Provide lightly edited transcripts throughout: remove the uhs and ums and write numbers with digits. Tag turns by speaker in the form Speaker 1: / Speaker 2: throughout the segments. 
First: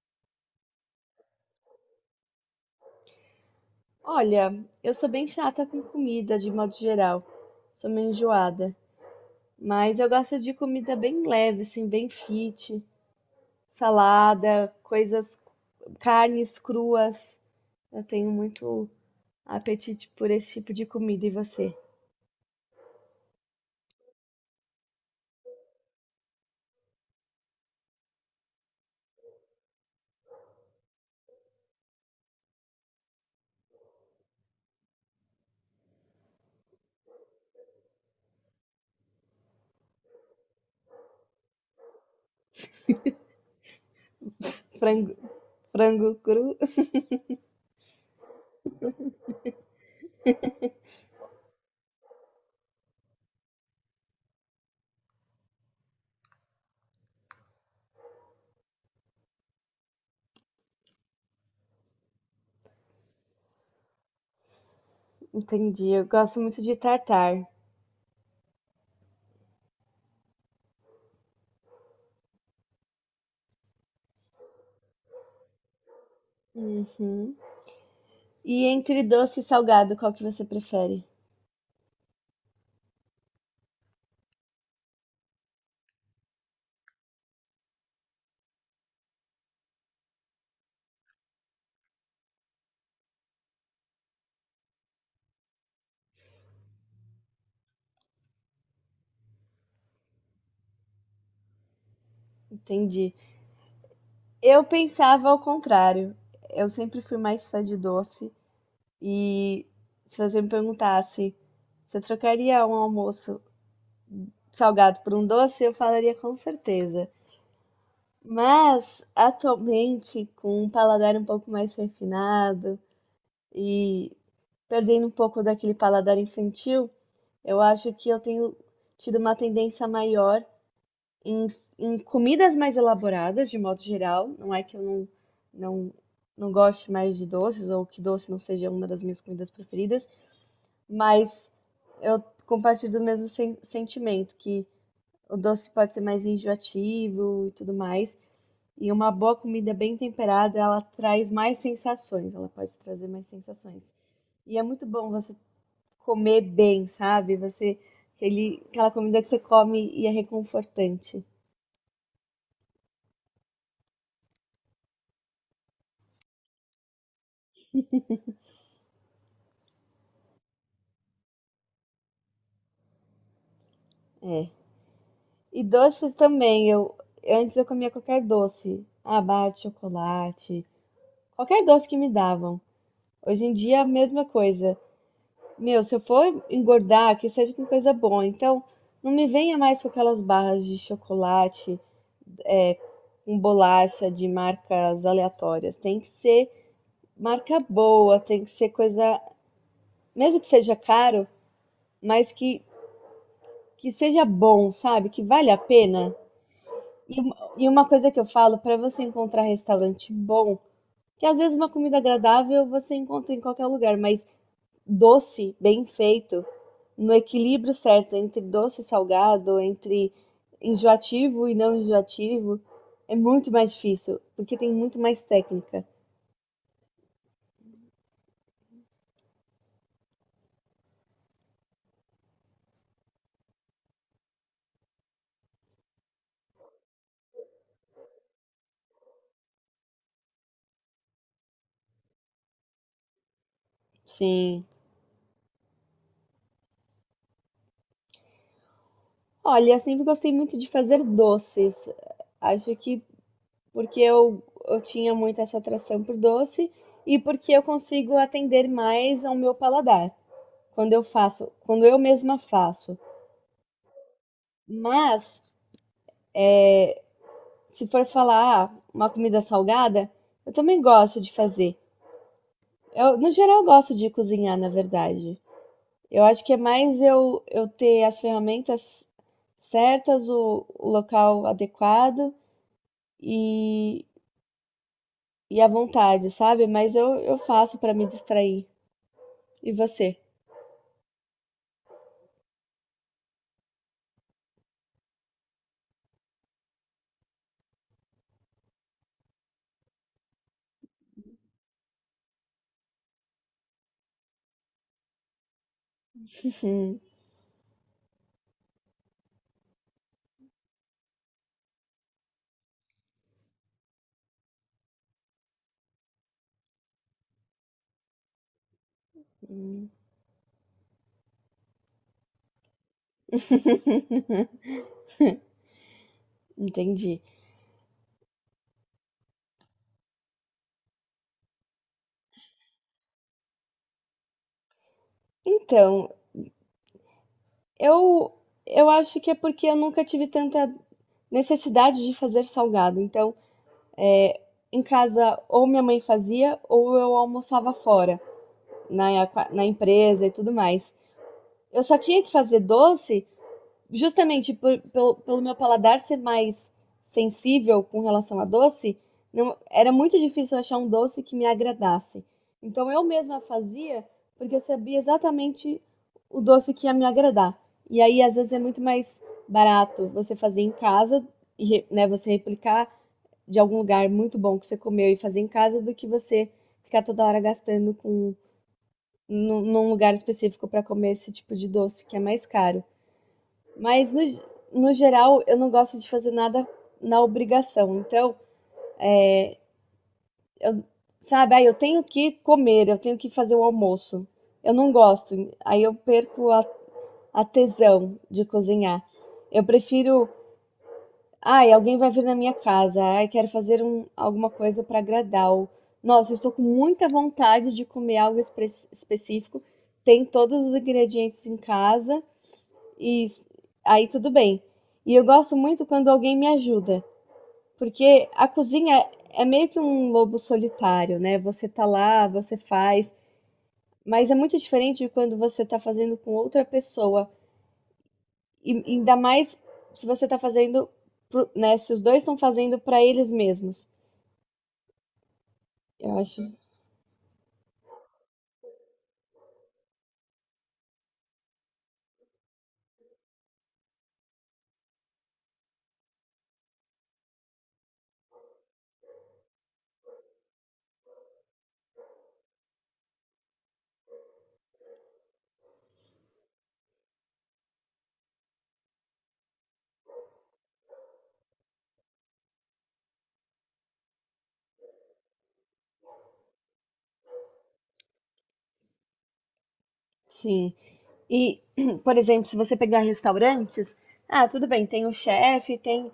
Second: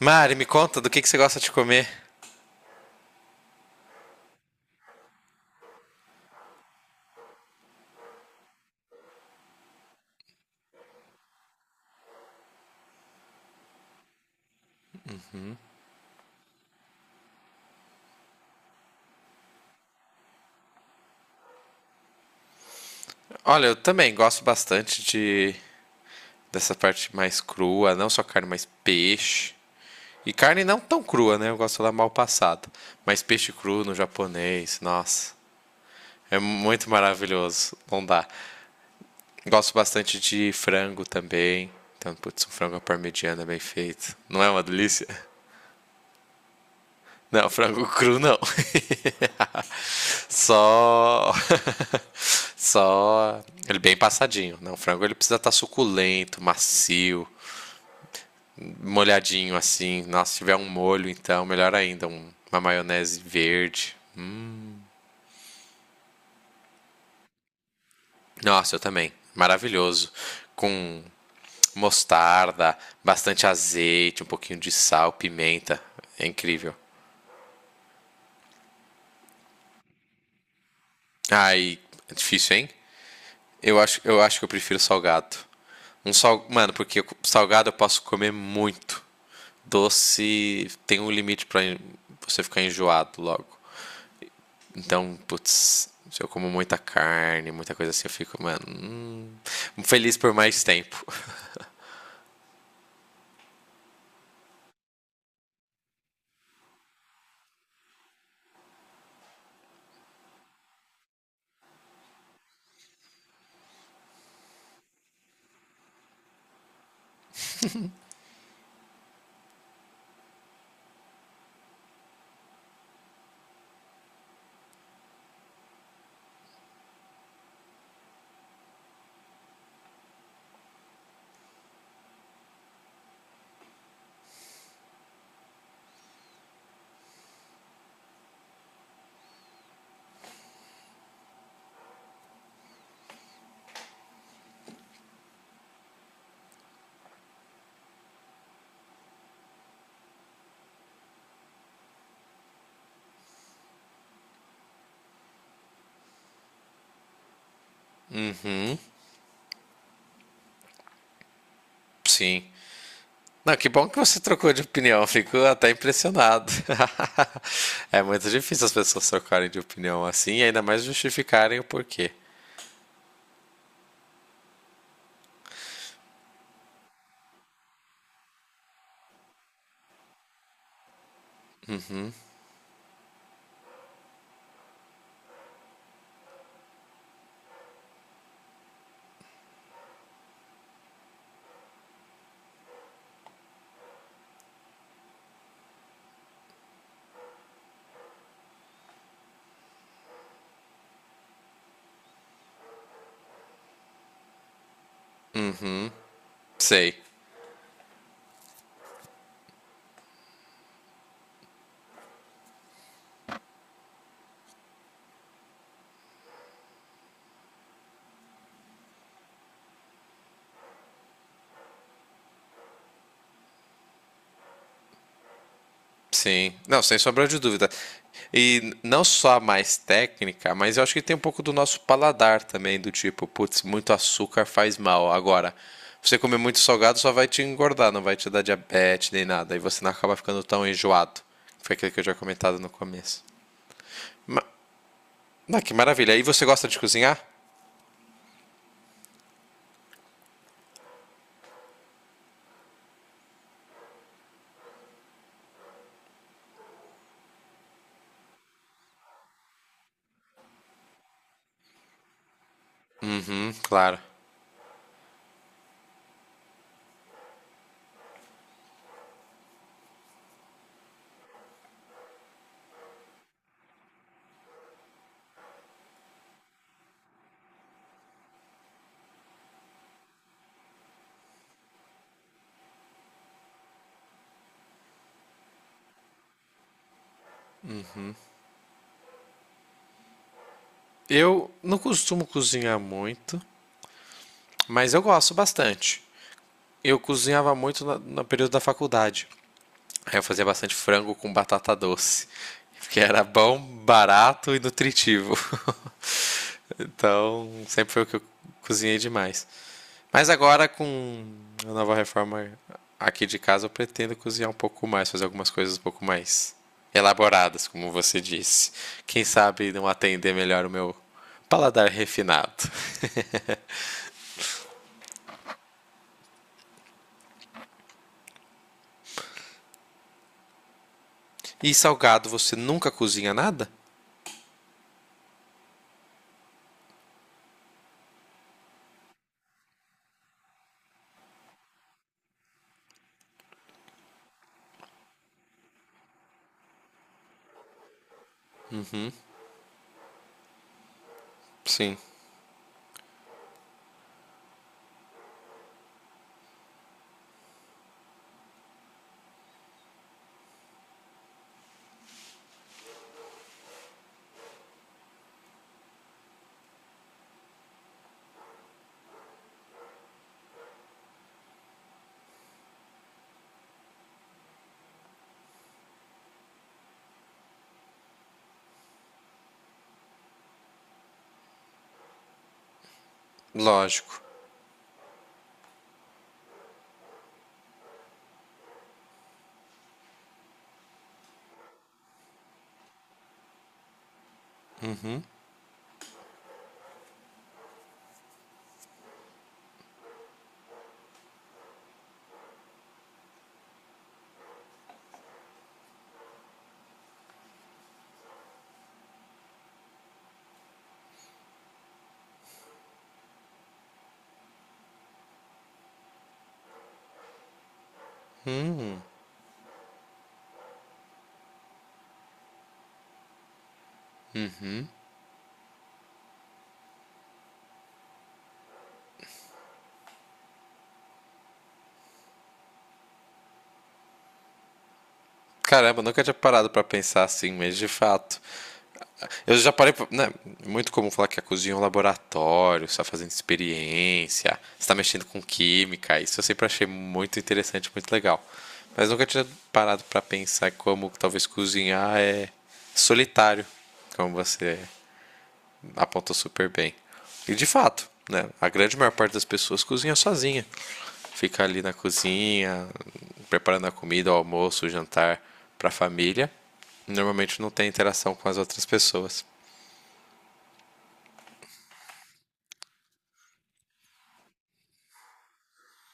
Speaker 1: Mari, me conta do que você gosta de comer.
Speaker 2: Olha, eu sou bem chata com comida de modo geral. Sou meio enjoada. Mas eu gosto de comida bem leve, assim, bem fit. Salada, coisas, carnes cruas. Eu tenho muito apetite por esse tipo de comida. E você?
Speaker 1: Olha, eu também gosto bastante de dessa parte mais crua, não só carne, mas peixe. E carne não tão crua, né? Eu gosto lá mal passada. Mas peixe cru no japonês, nossa. É muito maravilhoso, não dá. Gosto bastante de frango também. Então, putz, um frango à parmegiana bem feito. Não é uma delícia?
Speaker 2: Frango, frango cru?
Speaker 1: Não, frango cru não. Só. Só. Ele bem passadinho, né? O frango ele precisa estar suculento, macio, molhadinho assim. Nossa, se tiver um molho, então, melhor ainda. Uma maionese verde.
Speaker 2: Entendi. Eu gosto muito de tartar.
Speaker 1: Nossa, eu também. Maravilhoso. Com mostarda, bastante azeite, um pouquinho de sal, pimenta. É incrível.
Speaker 2: Uhum. E entre doce e salgado, qual que você prefere?
Speaker 1: Ai, é difícil, hein? Eu acho que eu prefiro salgado. Mano, porque salgado eu posso comer muito. Doce tem um limite para você ficar enjoado logo. Então, putz, se eu como muita carne, muita coisa assim, eu fico, mano, feliz por mais tempo.
Speaker 2: Entendi. Eu pensava ao contrário. Eu sempre fui mais fã de doce. E se você me perguntasse, você trocaria um almoço salgado por um doce? Eu falaria com certeza. Mas atualmente, com um paladar um pouco mais refinado e perdendo um pouco daquele paladar infantil, eu acho que eu tenho tido uma tendência maior em, em comidas mais elaboradas, de modo geral. Não é que eu não, não goste mais de doces ou que doce não seja uma das minhas comidas preferidas, mas eu compartilho do mesmo sentimento, que o doce pode ser mais enjoativo e tudo mais. E uma boa comida bem temperada, ela traz mais sensações, ela pode trazer mais sensações. E é muito bom você comer bem, sabe?
Speaker 1: Uhum,
Speaker 2: Aquela comida que você come e é reconfortante.
Speaker 1: sim. Não, que bom que você trocou de opinião, eu fico até impressionado. É muito difícil as pessoas trocarem de opinião assim e ainda mais justificarem o porquê.
Speaker 2: É. E doces também, eu antes eu comia qualquer doce, abate, chocolate, qualquer doce que me davam. Hoje em dia é a mesma coisa. Meu, se eu for engordar, que seja com coisa boa. Então, não me venha mais com aquelas barras de chocolate, com bolacha de marcas aleatórias. Tem que ser marca boa, tem que ser coisa, mesmo que seja caro, mas que seja bom, sabe? Que vale a pena.
Speaker 1: Sei.
Speaker 2: E, e uma coisa que eu falo, para você encontrar restaurante bom, que às vezes uma comida agradável você encontra em qualquer lugar, mas doce, bem feito, no equilíbrio certo entre doce e salgado, entre enjoativo e não enjoativo, é muito mais difícil, porque tem muito mais técnica.
Speaker 1: Sim, não, sem sombra de dúvida. E não só a mais técnica, mas eu acho que tem um pouco do nosso paladar também, do tipo, putz, muito açúcar faz mal. Agora, você comer muito salgado só vai te engordar, não vai te dar diabetes nem nada. E você não acaba ficando tão enjoado. Foi aquilo que eu já comentado no começo. Ma-
Speaker 2: Sim.
Speaker 1: ah, que maravilha. E você gosta de cozinhar?
Speaker 2: Olha, eu sempre gostei muito de fazer doces. Acho que porque eu tinha muito essa atração por doce e porque eu consigo atender mais ao meu paladar quando eu mesma faço.
Speaker 1: Claro.
Speaker 2: Mas se for falar, ah, uma comida salgada, eu também gosto de fazer. Eu, no geral, eu gosto de cozinhar, na verdade. Eu acho que é mais eu ter as ferramentas certas, o local adequado e, e a vontade, sabe? Mas eu faço para me distrair. E você?
Speaker 1: Eu não costumo cozinhar muito, mas eu gosto bastante. Eu cozinhava muito no período da faculdade. Aí eu fazia bastante frango com batata doce, que era bom, barato e nutritivo. Então, sempre foi o que eu cozinhei demais. Mas agora, com a nova reforma aqui de casa, eu pretendo cozinhar um pouco mais, fazer algumas coisas um pouco mais elaboradas, como você disse. Quem sabe não
Speaker 2: Hum.
Speaker 1: atender melhor o meu paladar refinado.
Speaker 2: Entendi.
Speaker 1: E salgado, você nunca cozinha nada?
Speaker 2: Então, eu, eu acho que é porque eu nunca tive tanta necessidade de fazer salgado. Então, em casa, ou minha mãe fazia, ou eu almoçava fora, na empresa e tudo mais. Eu
Speaker 1: Sim,
Speaker 2: só tinha que fazer doce justamente pelo meu paladar ser mais sensível com relação a doce, não, era muito difícil achar um doce que me agradasse. Então eu mesma fazia porque eu sabia exatamente o doce que ia me agradar. E aí, às vezes, é muito mais barato você fazer em casa, e né, você replicar de algum lugar muito bom que você comeu e fazer em casa do que você ficar toda hora gastando com num lugar específico para comer esse tipo de doce que é mais caro. Mas
Speaker 1: lógico.
Speaker 2: no geral, eu não gosto de fazer nada na obrigação. Então, eu, sabe, ah, eu tenho que comer, eu tenho que fazer o almoço. Eu não gosto, aí eu perco a tesão de cozinhar. Eu prefiro. Ai, alguém vai vir na minha casa. Ai, quero fazer alguma coisa para agradá-lo. Nossa, eu estou com muita vontade de comer algo específico. Tem todos os ingredientes em casa e aí tudo bem. E eu gosto muito quando alguém me ajuda, porque a cozinha é meio que um lobo solitário, né? Você tá lá, você faz, mas é muito diferente de quando você tá fazendo com outra pessoa. E ainda mais se você tá fazendo, né? Se os dois estão fazendo para eles mesmos.
Speaker 1: Caramba,
Speaker 2: Eu
Speaker 1: nunca tinha
Speaker 2: acho,
Speaker 1: parado para pensar assim, mas de fato. Eu já parei. Né, é muito comum falar que a cozinha é um laboratório, você está fazendo experiência, você está mexendo com química. Isso eu sempre achei muito interessante, muito legal. Mas nunca tinha parado para pensar como talvez cozinhar é solitário, como você apontou super bem. E de fato, né, a grande maior parte das pessoas cozinha sozinha. Fica ali na cozinha, preparando a comida, o almoço, o jantar para a família. Normalmente não tem interação com as outras pessoas.
Speaker 2: sim. E, por exemplo, se você pegar restaurantes, ah, tudo bem, tem o chefe, tem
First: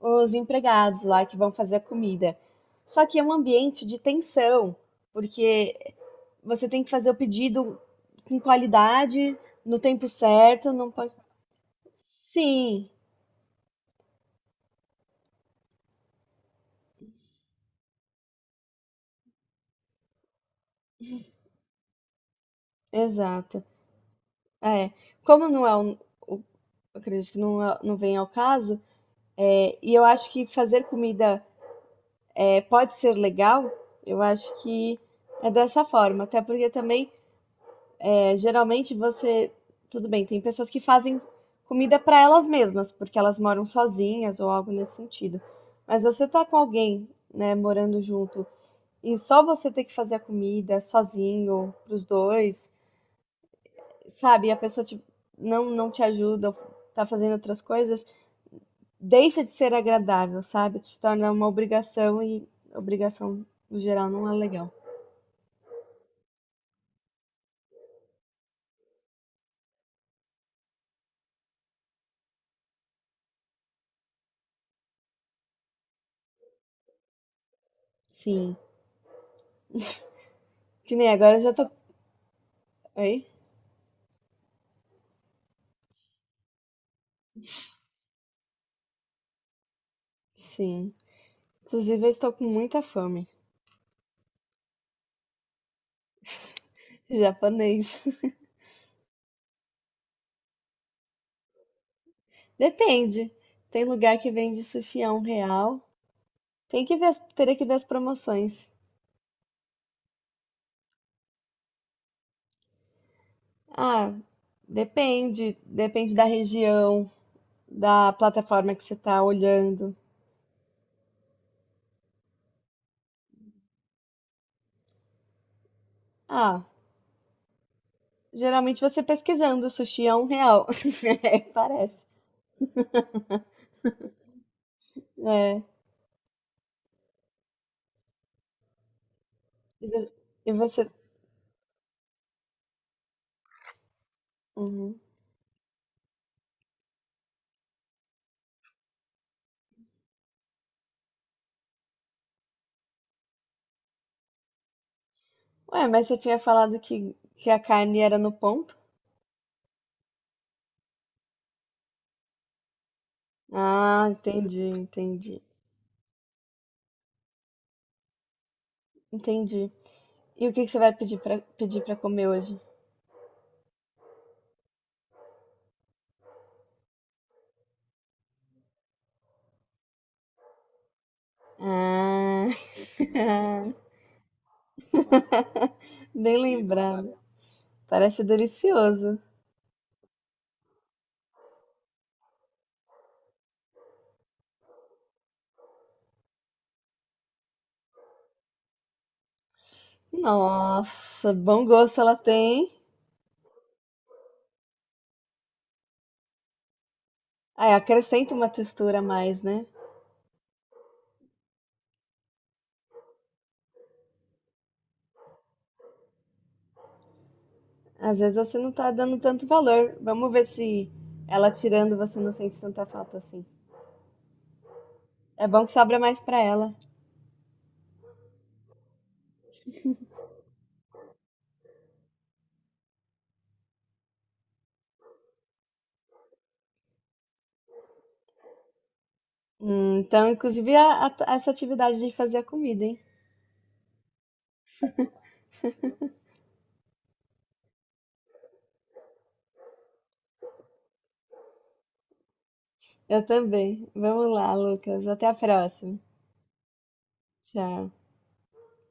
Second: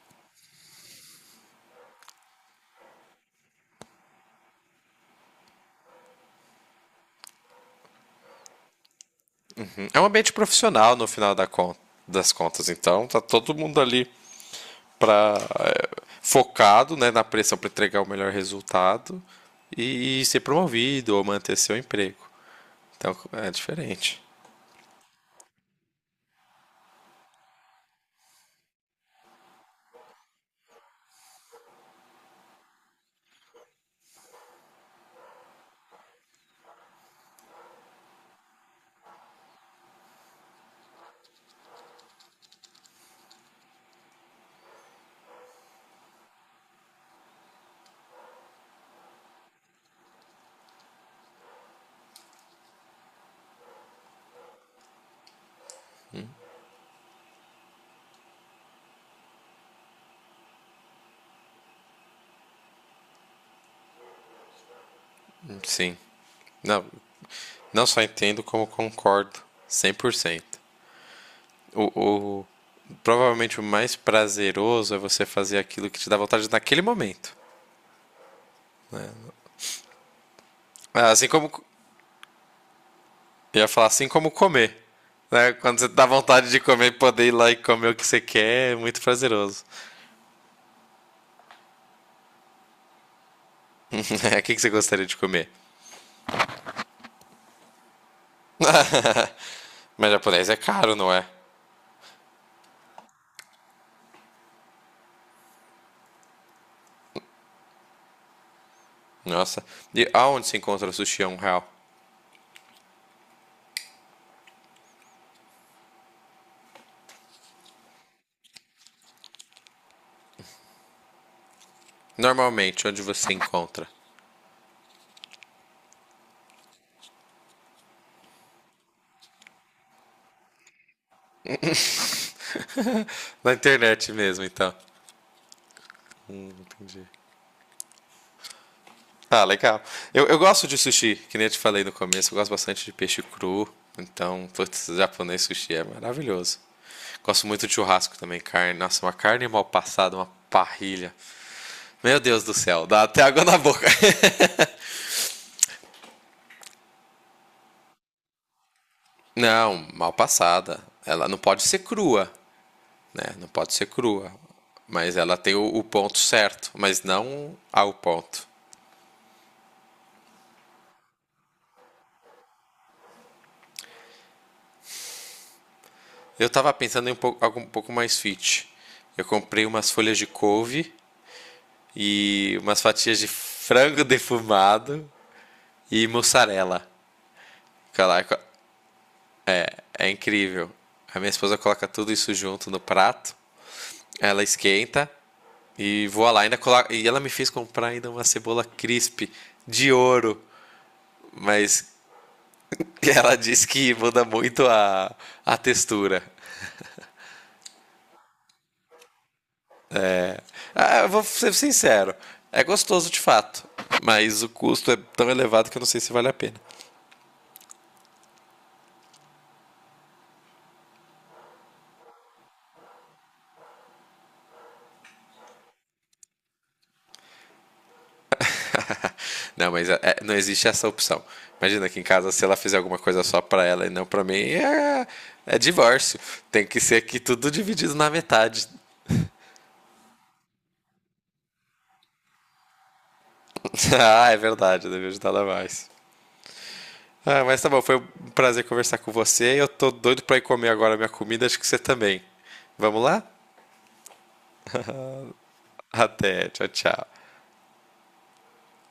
Speaker 2: os empregados lá que vão fazer a comida. Só que é um ambiente de tensão, porque você tem que fazer o pedido com qualidade, no
Speaker 1: É um
Speaker 2: tempo
Speaker 1: ambiente
Speaker 2: certo, não
Speaker 1: profissional no
Speaker 2: pode.
Speaker 1: final das contas,
Speaker 2: Sim,
Speaker 1: então tá todo mundo ali pra, focado né, na pressão para entregar o melhor resultado e ser promovido ou manter seu emprego. Então é
Speaker 2: exato.
Speaker 1: diferente.
Speaker 2: É, como não é um, o- eu acredito que não, não vem ao caso, é, e eu acho que fazer comida pode ser legal, eu acho que é dessa forma. Até porque também, é, geralmente você. Tudo bem, tem pessoas que fazem comida para elas mesmas, porque elas moram sozinhas ou algo nesse sentido. Mas você tá com alguém, né, morando junto, e só você ter que fazer a comida sozinho, pros dois, sabe? E a pessoa não, não te ajuda, ou tá fazendo outras coisas, deixa de ser agradável, sabe? Te torna uma obrigação e obrigação, no geral, não é legal.
Speaker 1: Sim. Não, não só entendo como concordo 100%. O, o, Provavelmente o mais prazeroso é você fazer aquilo que te dá vontade naquele momento.
Speaker 2: Sim. Que nem
Speaker 1: Assim
Speaker 2: agora eu
Speaker 1: como
Speaker 2: já tô. Oi?
Speaker 1: Eu ia falar assim como comer. Né? Quando você dá vontade de comer, poder ir lá e comer o que você quer é muito prazeroso.
Speaker 2: Sim. Inclusive, eu estou com muita fome.
Speaker 1: O que que você gostaria de comer?
Speaker 2: Japonês.
Speaker 1: Mas japonês é caro, não é?
Speaker 2: Depende. Tem lugar que vende sushi a R$ 1. Tem que ver, teria que ver as promoções.
Speaker 1: Nossa. E aonde se encontra sushi a um real?
Speaker 2: Ah, depende. Depende da região, da plataforma que você tá olhando.
Speaker 1: Normalmente, onde você encontra?
Speaker 2: Ah, geralmente você pesquisando sushi a R$ 1. É, parece.
Speaker 1: Na internet mesmo, então.
Speaker 2: É.
Speaker 1: Entendi. Ah, legal.
Speaker 2: E vo-
Speaker 1: Eu
Speaker 2: e
Speaker 1: gosto de
Speaker 2: você.
Speaker 1: sushi, que nem eu te falei no começo. Eu gosto bastante de peixe cru. Então, putz,
Speaker 2: Uhum.
Speaker 1: japonês sushi é maravilhoso. Gosto muito de churrasco também, carne. Nossa, uma carne mal passada, uma parrilha. Meu Deus do céu, dá até água na boca.
Speaker 2: Ué, mas você tinha falado que a carne era no ponto?
Speaker 1: Não, mal passada. Ela não pode ser crua, né? Não pode ser
Speaker 2: Ah,
Speaker 1: crua.
Speaker 2: entendi,
Speaker 1: Mas ela
Speaker 2: entendi.
Speaker 1: tem o ponto certo, mas não ao ponto.
Speaker 2: Entendi. E o que que você vai pedir para comer hoje?
Speaker 1: Eu tava pensando em um pouco, algo um pouco mais fit. Eu comprei umas folhas de couve
Speaker 2: Ah,
Speaker 1: e umas fatias de frango defumado e
Speaker 2: bem
Speaker 1: mussarela.
Speaker 2: lembrado. Parece
Speaker 1: Caraca,
Speaker 2: delicioso.
Speaker 1: é incrível. A minha esposa coloca tudo isso junto no prato. Ela esquenta e voa lá. Ainda coloca... E ela me fez comprar ainda uma cebola crisp de ouro.
Speaker 2: Nossa, bom
Speaker 1: Mas
Speaker 2: gosto ela tem.
Speaker 1: ela diz que muda muito a textura.
Speaker 2: Ah, acrescenta uma textura a mais, né?
Speaker 1: Ah, eu vou ser sincero. É gostoso de fato. Mas o custo é tão elevado que eu não sei se vale a pena.
Speaker 2: Às vezes você não tá dando tanto valor. Vamos ver se ela tirando você não sente tanta falta assim. É bom que sobra mais pra ela.
Speaker 1: Não, mas não existe essa opção. Imagina que em casa, se ela fizer alguma coisa só pra ela e não pra mim, é divórcio. Tem que ser aqui tudo dividido na metade.
Speaker 2: Então, inclusive, essa atividade de fazer a comida, hein?
Speaker 1: Ah, é verdade, eu devia ajudar ela mais. Ah, mas tá bom, foi um prazer conversar com você. Eu tô doido pra ir comer agora a minha comida, acho que você também. Vamos lá?
Speaker 2: Eu também. Vamos lá, Lucas. Até a próxima.
Speaker 1: Até, tchau, tchau.
Speaker 2: Já.